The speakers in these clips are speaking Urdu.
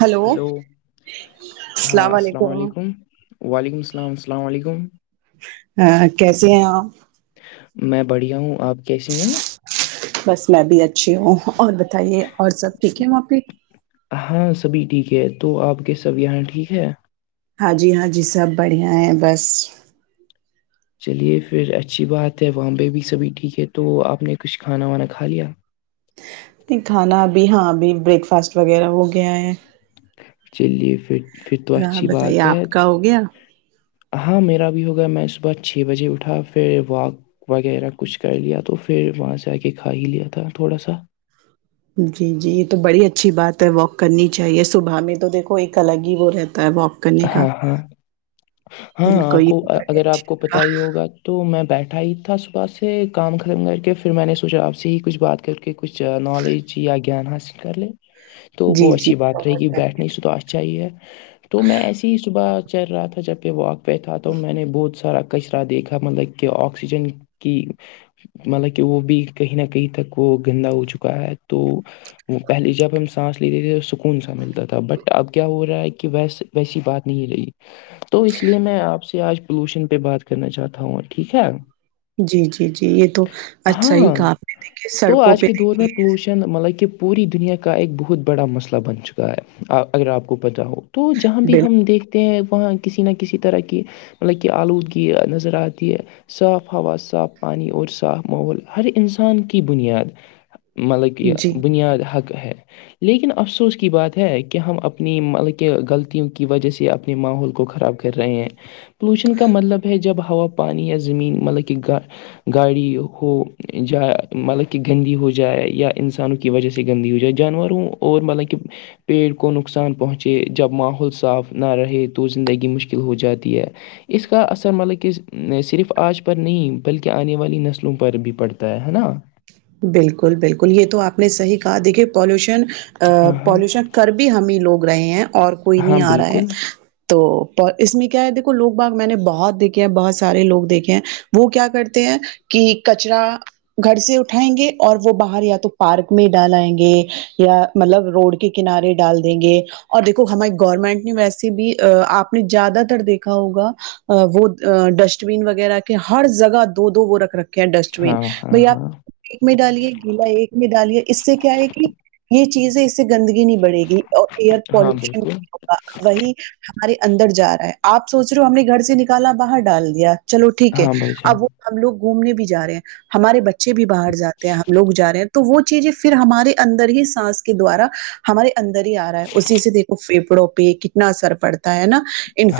ہلو السلام علیکم وعلیکم السلام السلام علیکم ا کیسے ہیں آپ میں بڑھیا ہوں آپ کیسی ہیں بس میں بھی اچھی ہوں اور بتائیے اور سب ٹھیک ہے وہاں پہ ہاں سبھی ٹھیک ہے تو آپ کے سب یہاں ٹھیک ہے ہاں جی ہاں جی سب بڑھیا ہیں بس چلیے پھر اچھی بات ہے وامبے بھی سبھی ٹھیک ہے تو آپ نے کچھ کھانا وانا کھا لیا نہیں کھانا ابھی ہاں ابھی بریک فاسٹ وغیرہ ہو گیا ہے چلیے پھر پھر تو ہاں اچھی بتائیے بات ہے آپ کا ہو گیا ہاں میرا بھی ہو گیا میں صبح چھ بجے اٹھا پھر واک وغیرہ کچھ کر لیا تو پھر وہاں سے آ کے کھا ہی لیا تھا تھوڑا سا جی جی یہ تو بڑی اچھی بات ہے واک کرنی چاہیے صبح میں تو دیکھو ایک الگ ہی وہ رہتا ہے واک کرنے کا ہاں ہاں دل ہاں آپ کو یہ اگر آپ کو پت ہی ہوگا تو میں بیٹھا ہی تھا صبح سے کام ختم کر کے پھر میں نے سوچا آپ سے ہی کچھ بات کر کے کہ کچھ نالج یا گیان حاصل کر لے تو جی وہ جی اچھی بات رہی گ بہت بیٹھنے سے تو اچھا ہی ہے تو میں ایے چل رہا تھا جب پہ واک پہ تھا تو میں نے بہت سارا کچرا دیکھا مطلب کہ آکسیجن کی مطلب کہ وہ بھی کہیں نہ کہیں تک وہ گندا ہو چکا ہے تو وہ پہلے جب ہم سانس لیتے تھے تو سکون سا ملتا تھا بٹ اب کیا ہو رہا ہے کہ ویس ویسی بات نہیں رہی تو اس لیے میں آپ سے آج پولوشن پہ بات کرنا چاہتا ہوں ٹھیک ہے جی جی جی یہ تو اچھا ہی ہاں کہ آ نے دیکھیے تو سڑکوں آج پہ کے دور میں پولوشن مطلب کہ پوری دنیا کا ایک بہت بڑا مسئلہ بن چکا ہے اگر آپ کو پتہ ہو تو جہاں بھی ہم بالکل دیکھتے ہیں وہاں کسی نہ کسی طرح کی مطلب کہ آلودگی نظر آتی ہے صاف ہوا صاف پانی اور صاف ماحول ہر انسان کی بنیاد مطلب کہ جی یہ بنیاد حق ہے لیکن افسوس کی بات ہے کہ ہم اپنی مطلب کہ غلط کی وجہ سے اپنے ماحول کو خراب کر رہے ہیں پولوشن کا مطلب ہے جب ہوا پ پانی یا زمین مطلب کہ گ گاڑی ہو جائے مطلب کہ گندی ہو جائے یا انسانوں وجہ سے گندی ہو جائے جانوروں اور مطلب کہ پیڑ کو نقصان پہنچے جب ماحول بت صاف نہ رہے تو زندگی مشکل ہو جاتی ہے اس کا اثر مطلب کہ صرف آج پر نہیں بلکہ آنے والی نسلوں پر بھی پڑتا ہے نا بالکل بالکل یہ تو آپ نے صحی کہا دیکھیے پالوشن ہاں ہاں پالوشن کر بھی ہمیں لوگ رہے ہیں اور کوئی ہاں، نہیں آ رہا ہے بالکل۔ تو اس میں کیا ہے دیکھو لوگ باغ میں نے بہت دیکھے ہیں بہت سارے لوگ دیکھے ہیں وہ کیا کرتے ہیں کہ کچرا گھر سے اٹ اٹھائیں گے اور وہ باہر یا تو پارک میں ڈالائئیں گے یا مطلب روڈ کے کنارے ڈال دیں گے اور دیکو ہماری گورنمنٹ نے ویسے بھی آپ نے زیادہ تر دیکھا ہوگا وہ ڈسٹ بین وغیرہ کے ہر جگہ دو دو وہ رکھ رکھتے کیا ڈسٹ بین ہاں، ہاں، بھائی آپ ہاں۔ ایک میں ڈالیے گیلا ایک میں ڈالیے اس سے کیا ہے کہ یہ چیزیں سے گندگی نہیں بڑے گی اور ایئر ہاں، پالوشن بالکل۔ وہی ہمارے اندر جا رہا ہے آپ سوچ رہو ہو ہم نے گھر سے نکالا باہر ڈال دیا چلو ٹھیک ہے ہاں بھائی جان۔ اب وہ ہم لوگ گھومنے بھی جا رہے ہیں ہمارے بچے بچے بھی باہر جاتے ہیں ہم لوگ جا رہے ہیں تو وہ چیزیں پھر ہمارے اندر ہی سانس کے دوارا ہمارے اندر ہی آ رہا ہے اسی سے دیکھو پھیپھڑوں پہ کتنا اثر پڑتا ہےا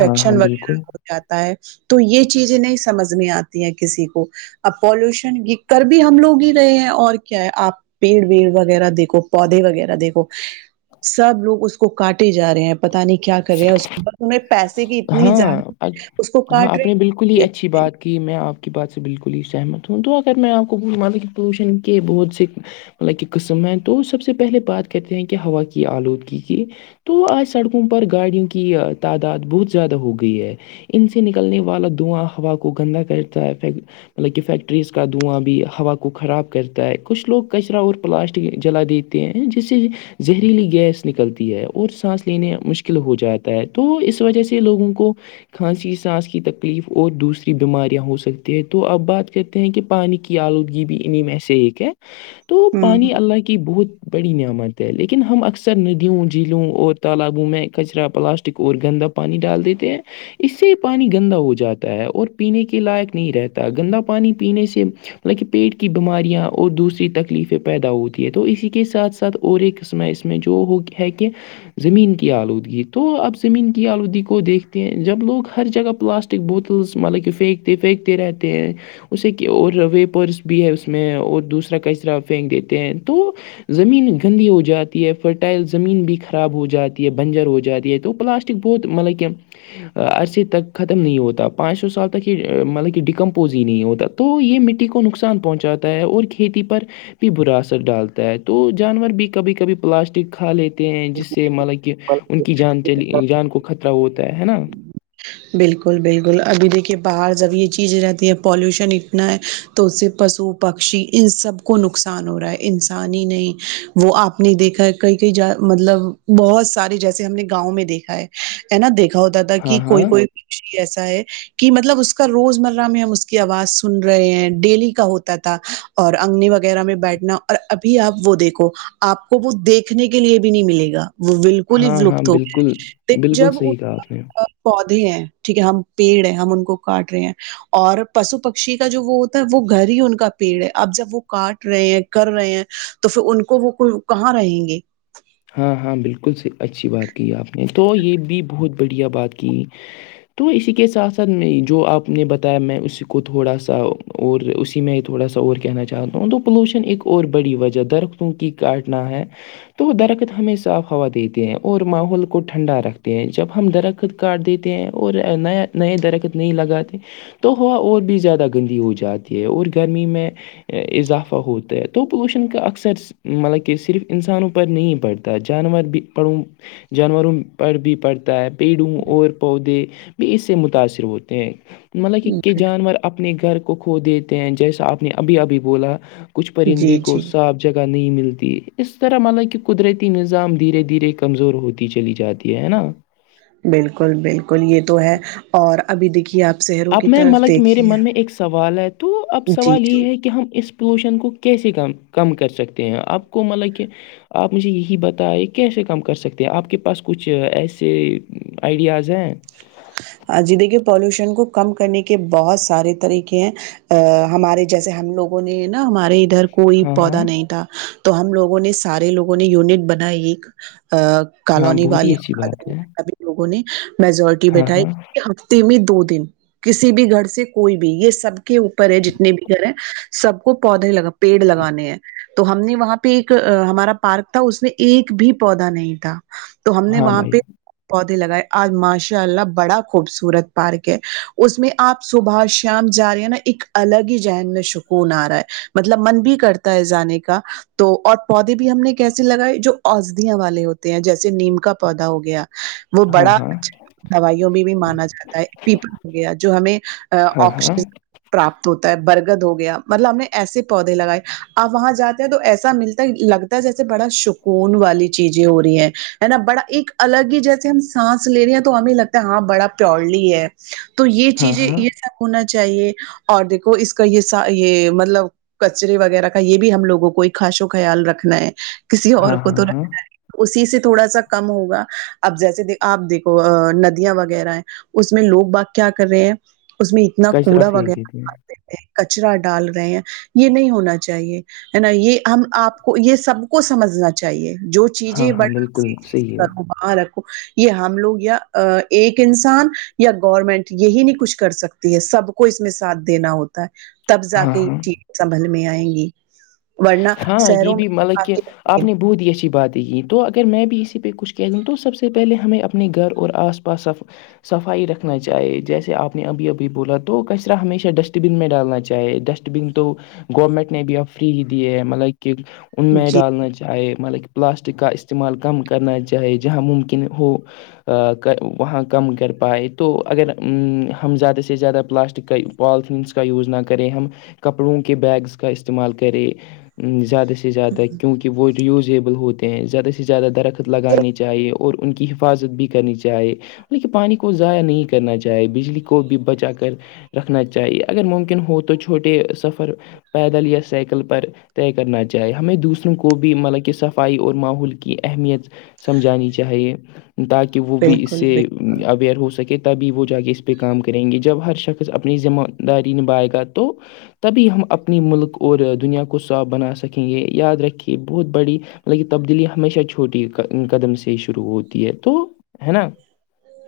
ہاں، ہاں، بالکل۔ وغیرہ جا ہے تو یہ چیزیں نہیں سمجھ میں آتی ہیں کسی کو اب پالوشن کی کر بھی ہم لوگ ہی رہے ہیں اور کیا ہے آپ پیڑ ویڑ وغیرہ دیکھو پودے وغیرہ دیکھو سب لوگ اس کو کاٹے جا رہے ہیں پتا نہیں کیا کر رہے ہیں اس کے ب تیں پیسے کی اتنی ہاں زیادہ اج- اس کو کاٹ رہے کہ میں آپ کی بات سے بالکل ہی سہمت ہوں تو اگر میں آپ کو بھول مای کہ پولوشن کے بہت سے مطلب کہ قسم ہیں تو سب سے پہلے بات کرتے ہیں کہ ہوا کی آلودگی کی تو آج سڑکوں پر گاڑیوں کی تعداد بہت زیادہ ہو گئی ہے ان سے نکلنے والا دھواں ہوا کو گندا کرتا ہے مطلب کہ فیکٹریز کا دھواں بھی ہوا کو خراب کرتا ہے کچھ لوگ کچرا اور پلاسٹک جلا دیتے ہیں جس سے زہریلی گیس نکلتی ہے اور سانس لینے مشکل ہو جاتا ہے تو اس وجہ سے لوگوں کو کھانسی سانس کی تکلیف اور دوسری بیماریاں ہو سکتی ہیں تو آپ بات کرتے ہیں کہ پانی کی آلودگی بھی انہیں میں سے ایک ہے تو ہوں پانی ہوں اللہ کی بہت بڑی نعمت ہے لیکن ہم اکثر ندیوں جھیلوں اور تالابوں میں کچرا پلاسٹک اور گندا پانی ڈال دیتے ہیں اس سے پانی گندا ہو جاتا ہے اور پینے کے لائق نہیں رہتا گندا پانی پینے سے مطلب کہ پیٹ کی بیماریاں اور دوسری تکلیفیں پیدا ہوتی ہے تو اسی کے ساتھ ساتھ اور ایک قسمہ اس میں جو ہو ہے کہ زمین کی آلودگی تو اب زمین آلودی کو دیکھتے ہیں جب لوگ ہر جگہ پلاسٹک بوتلس مطلب کہ پھینکتے پھینکتے رہتے ہیں اسے اور ویپرس بھی ہے اس میں اور دوسرا کا اس طرح پنگتے ہیں تو زمین گندی ہو جاتی ہے فرٹائل زمین بھی خراب ہو جاتی ہے بنجر ہو جاتی ہے تو پلاسٹ بہت مطلب کہ عرصے تک ختم نہیں ہوتا پانچ سو سال تک یہ مطلب کہ ڈیکمپوز ہی نہیں ہوتا تو یہ مٹی کو نقصان پہنچاتا ہے اور کھیتی پر بھی برا اثر ڈالتا ہے تو جانور بھی کبھی کبھی پلاسٹک کھا لیتے ہیں جس سے مطلب کہ ان کی جان چلی جان کو خطرہ ہوتا ہے نا بالکل بالکل ابھی دیکھیے باہر جب یہ چیز رہتی ہے پالوشن اتنا ہے تو اس سے پشو پکشی ان سب کو نقصان ہو رہا ہے انسان ہی نہیں وہ آپ نے دیکھا ہے کئی کئی جا مطلب بہت سارے جیسے ہم نے گاؤں میں دیکھا ہے نا دیکھا ہوتا تھا ہاں کہ ہاں کوئی کوئی پکشی ایسا ہے کہ مطلب اس کا روزمرہ میں ہم اس کی آواز سن رہے ہیں ڈیلی کا ہوتا تھا اور انگنی وغیرہ میں بیٹھنا اور ابھی آپ وہ دیکھو آپ کو وہ دیکھنے کے لیے بھی نہیں ملے گا وہ بالکل ہی ولپت ہو بالکل گئے بالکل جب صحیح رہے ہاں پودے ہیں ٹھیک ہے ہم پیڑ ہے ہم ان کو کاٹ رہے ہیں اور پشو پکشی کا جو وہ ہوتا ہے وہ گھر ہی ان کا پیڑ ہے اب جب وہ کاٹ رہے ہیں کر رہے ہیں تو پھر ان کو وہ کہاں رہیں گے ہاں ہاں بالکل سے اچھی بات کی آپ نے تو یہ بھی بہت بڑھیا بات کی تو اسی کے ساتھ ساتھ میں جو آپ نے بتایا میں اسی کو تھوڑا سا اور اسی میں تھوڑا سا اور کہنا چاہتا ہوں تو پولوشن ایک اور بڑی وجہ درختوں کی کاٹنا ہے تو ادھر ہمیں صاف ہوا دیتے ہیں اور ماحول کو ٹھنڈا رکھتے ہیں جب ہم درخت کاٹ دیتے ہیں اور نیا نئے درخت نہیں لگاتے تو ہوا اور بھی زیادہ گندی ہو جاتی ہے اور گرمی میں اضافہ ہوتا ہے تو پولوشن کا اکثر مطلب کہ صرف انسانوں پر نہیں پڑتا تا ہے جانور بھی پڑھوں جانوروں پڑھ بھی پڑھتا ہے پیڑوں اور پودے بھی اس سے متاثر ہوتے ہیں مطلب کہ کہ جانور اپنے گھر کو کھو دیتے ہیں جیسا آپ نے ابھی ابھی بولا کچھ پرندے جی جی کوا جگہ نہیں ملتی اس طرح مطلب کہ قدرتی نظام دھیرے دھیرے کمزور ہوتی چلی جاتی ہے نا بالکل بالکل یہ تو ہے اور ابھی دیکھیے آپ شہروں اب کی میں طرف مطلب کہ میرے دیکھیے من میں ایک سوال ہے تو اب جی سوال جی یہ ہے کہ ہم اس پر پولوشن کو کیسے کم کم کر سکتے ہیں آپ کو مطلب کہ آپ مجھے یہ جی بتائیے کیسے کم کر سکتے ہیں آپ کے پاس کچھ ایسے آئیڈیاز ہیں ہاں جی دیکھیے پالوشن کو کم کرنے کے بہت سارے طریقے ہیں ا ہمارے جیسے ہم لوگوں نے نا ہمارے ادھر کوئی ہاں پودا ہاں نہیں تھا تو ہم لوگوں نے سارے لوگوں نے یونٹ بن ایک ہاں کالونی بہت والی ہی اچھی بات ہے لوگوں نے میجورٹی ہاں بیٹھائی ہاں میں دو دن کسی بھی گھر سے کوئی بھی یہ سب کے اوپر ہے جتنے بھی گھر ہے سب کو پودے لگا پیڑ لگانے ہیں تو ہم نے وہاں پہ ایک ہمارا پارک تھا اس میں ایک بھی پودا نہیں تھا تو ہم نے ہاں وہاں بھائی پہ پودے لگائے آج ماش شاء اللہ بڑا خوبصورت پارک ہے اس میں آپ صبح شام جا رہی نا ایک الگ ہی ذہن میں سکون آ رہا ہے مطلب من بھی کرتا ہے جانے کا تو اور پودے بھی ہم نے کیسے لگائے جو اسدیاں والے ہوتے ہیں جیسے نیم کا پودا ہو گیا وہ ہاں بڑا ہاں اچھا دوائیوں میں بھی مانا جاتا ہے پیپل ہو گیا جو ہمیں ہاں ہاں آکسیجن پراپت ہوتا ہے برگد ہو گیا مطلب ہم نے ایسے پودے لگائے آپ وہاں جاتے ہیں تو ایسا ملتا لگتا جیسے بڑا سکون والی چیزیں ہو رہی ہیں ہے نا بڑا ایک الگ ہی جیسے ہم سانس لے رہے ہیں تو تو ہمیں لگتا ہے ہاں بڑا پیورلی ہے تو یہ ہاں چیزیں ہاں یہ سب ہونا چاہیے اور دیکھو اس کا یہ س یہ مطلب کچرے وغیرہ کا یہ بھی ہم لوگوں کو ایک خاص و خیال رکھنا ہے کسی اور ہاں کو ہاں تو ہاں رکھ اسی سے تھوڑا سا کم ہوگا اب جیسے آپ دیکھ ندیاں وغیرہ ہیں اس میں لوگ بات کیا کر رہے ہیں اس میں انا کچرا کوڑا پھینک وغیرہ دیتی ہیں ڈالے کچرا ڈال رہے ہیں یہ نہیں ہونا چاہیے ہے نا یہ ہم آپ کو یہ سب کو سمجھنا چاہیے جو ہاں چیزیں بڑ ہاں بالکل صحیح ہے کرو وہاں رکھو یہ ہم لوگ یا ایک انسان یا گورنمنٹ یہی نہیں کچھ کر سکتی ہے سب کو اس میں ساتھ دینا ہوتا تب جا ہاں کے یہ ہاں چیز سنبھل میں آئیں گی ورنہ ہاں یہ شہروں بھی مطلب کہ میںق آپ نے بہت ہی اچھی باتیں کییں تو اگر میں بھی اسی پہ کچھ کہہ دوں تو سب سے پہلے ہمیں اپنے گھر اور آسا بسف صفائی رکھنا چاہے جیسے آپ نے ابھی ابھی بولا تو کچرا ہمیشہ ڈسٹ بن میں ڈالنا چاہے ڈسٹ گ تو گورنمنٹ نے بھی اب فری ہی دیے ہے مطلب کہ ان میں جی ڈالنا چاہے مطلب کہ پلاسٹک کا استعمال کم کرنا چاہے جہاں ممکن ہو وہاں کم کر پائے تو اگر ہم زیادہ سے زیادہ پلاسٹک کا پالیتھینس کا یوز نہ کریں ہم کپڑوں کے بیگس کا استعمال کرے زیادہ سے زیادہ کیونکہ وہ رییوزیبل ہوتے ہیں زیادہ سے زیادہ درخت لگانی چاہیے اور ان کی حفاظت بھی کرنی چاہے بط کہ پانی کو ضائع نہیں کرنا چاہے بجلی کو بھی بچا کر رکھنا چاہیے اگر ممکن ہو تو چھوٹے سفر پیدل یا سائیکل پر طے کرنا چاہے ہمیں دوسروں کو بھی مطلب کہ صفائی اور ماحول کی اہمیت سمجھانی چاہیے تاکہ وہ بھی اس بالکل سے بالکل اویئر ہو سکے تبھی وہ جا کے اس پہ کام کریں گے جب ہر شخص اپنی ذمہ داری نبھائے گا تو تبھی ہم اپنی ملک اور دنیا کو صاف بنا سکیں گے یاد رکھیے بہت بڑی مطلب یہ تبدیلی ہمیشہ چھوٹی قدم سے ہی شروع ہوتی ہے تو ہے نا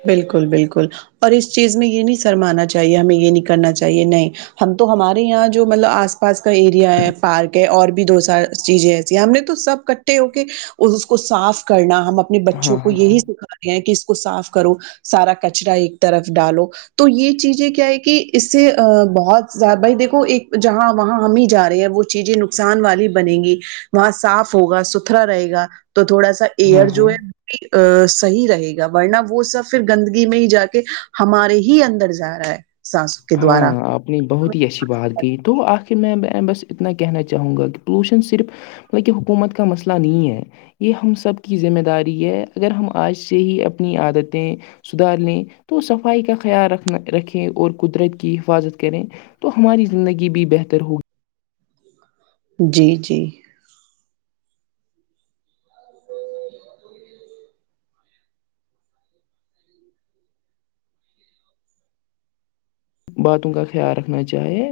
بالکل بالکل اور اس چیز میں یہ نہیں سرمانا چاہیے ہمیں یہ نہیں کرنا چاہیے نہیں ہم تو ہمارے یہاں جو مطلب آس پاس کا ایریا ہے پارک ہے اور بھی دو چار چیزیں ایسی ہیں ہم نے تو سب کٹھے ہو کے اس کو صاف کرنا ہم اپنے اپنے ہاں بچوں کو ہاں ہاں یہی سکھانے ہیں کہ اس کو صاف کرو سارا کچرا ایک طرف ڈالو تو یہ چیزیں کیا ہے کہ اس سے بہت زیادہ بھائی دیکھو ایک جہاں وہاں ہم ہی جا رہے ہیں وہ چیزیں نقصان والی بنےیں گی وہاں صاف ہوگا ستھرا رہے گا تو تھوڑا سا ایئر ہاں جو ہاں ہے وہ بھی صحی رہے گا ورنہ وہ سب پھر گندگی میں ہی جا کے ہمارے ہی اندر جا رہا ہے سانسوں کے ہاں دوارا آپ اتنی بہت ہی اچھی بات گئی تو آخر میں بس اتنا کہنا چاہوں گا کہ پولوشن صرف مطلب کہ حکومت کا مسئلہ نہیں ہے یہ ہم سب کی ذمہ داری ہے اگر ہم آج سے ہی اپنی عادتیں سدھار لیں تو صفائی کا خیال رکھنا رکھیں اور قدرت کی حفاظت کریں تو ہماری زندگی بھی بہتر ہوگی جی جی باتوں کا خیال رکھنا چاہے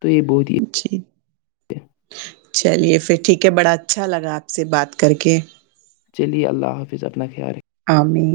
تو یہ بہت ہی جی ہے۔ چلیے پھر ٹھیک ہے بڑا اچھا لگا آپ سے بات کر کے چلیے اللہ حافظ اپنا خیال ہے امین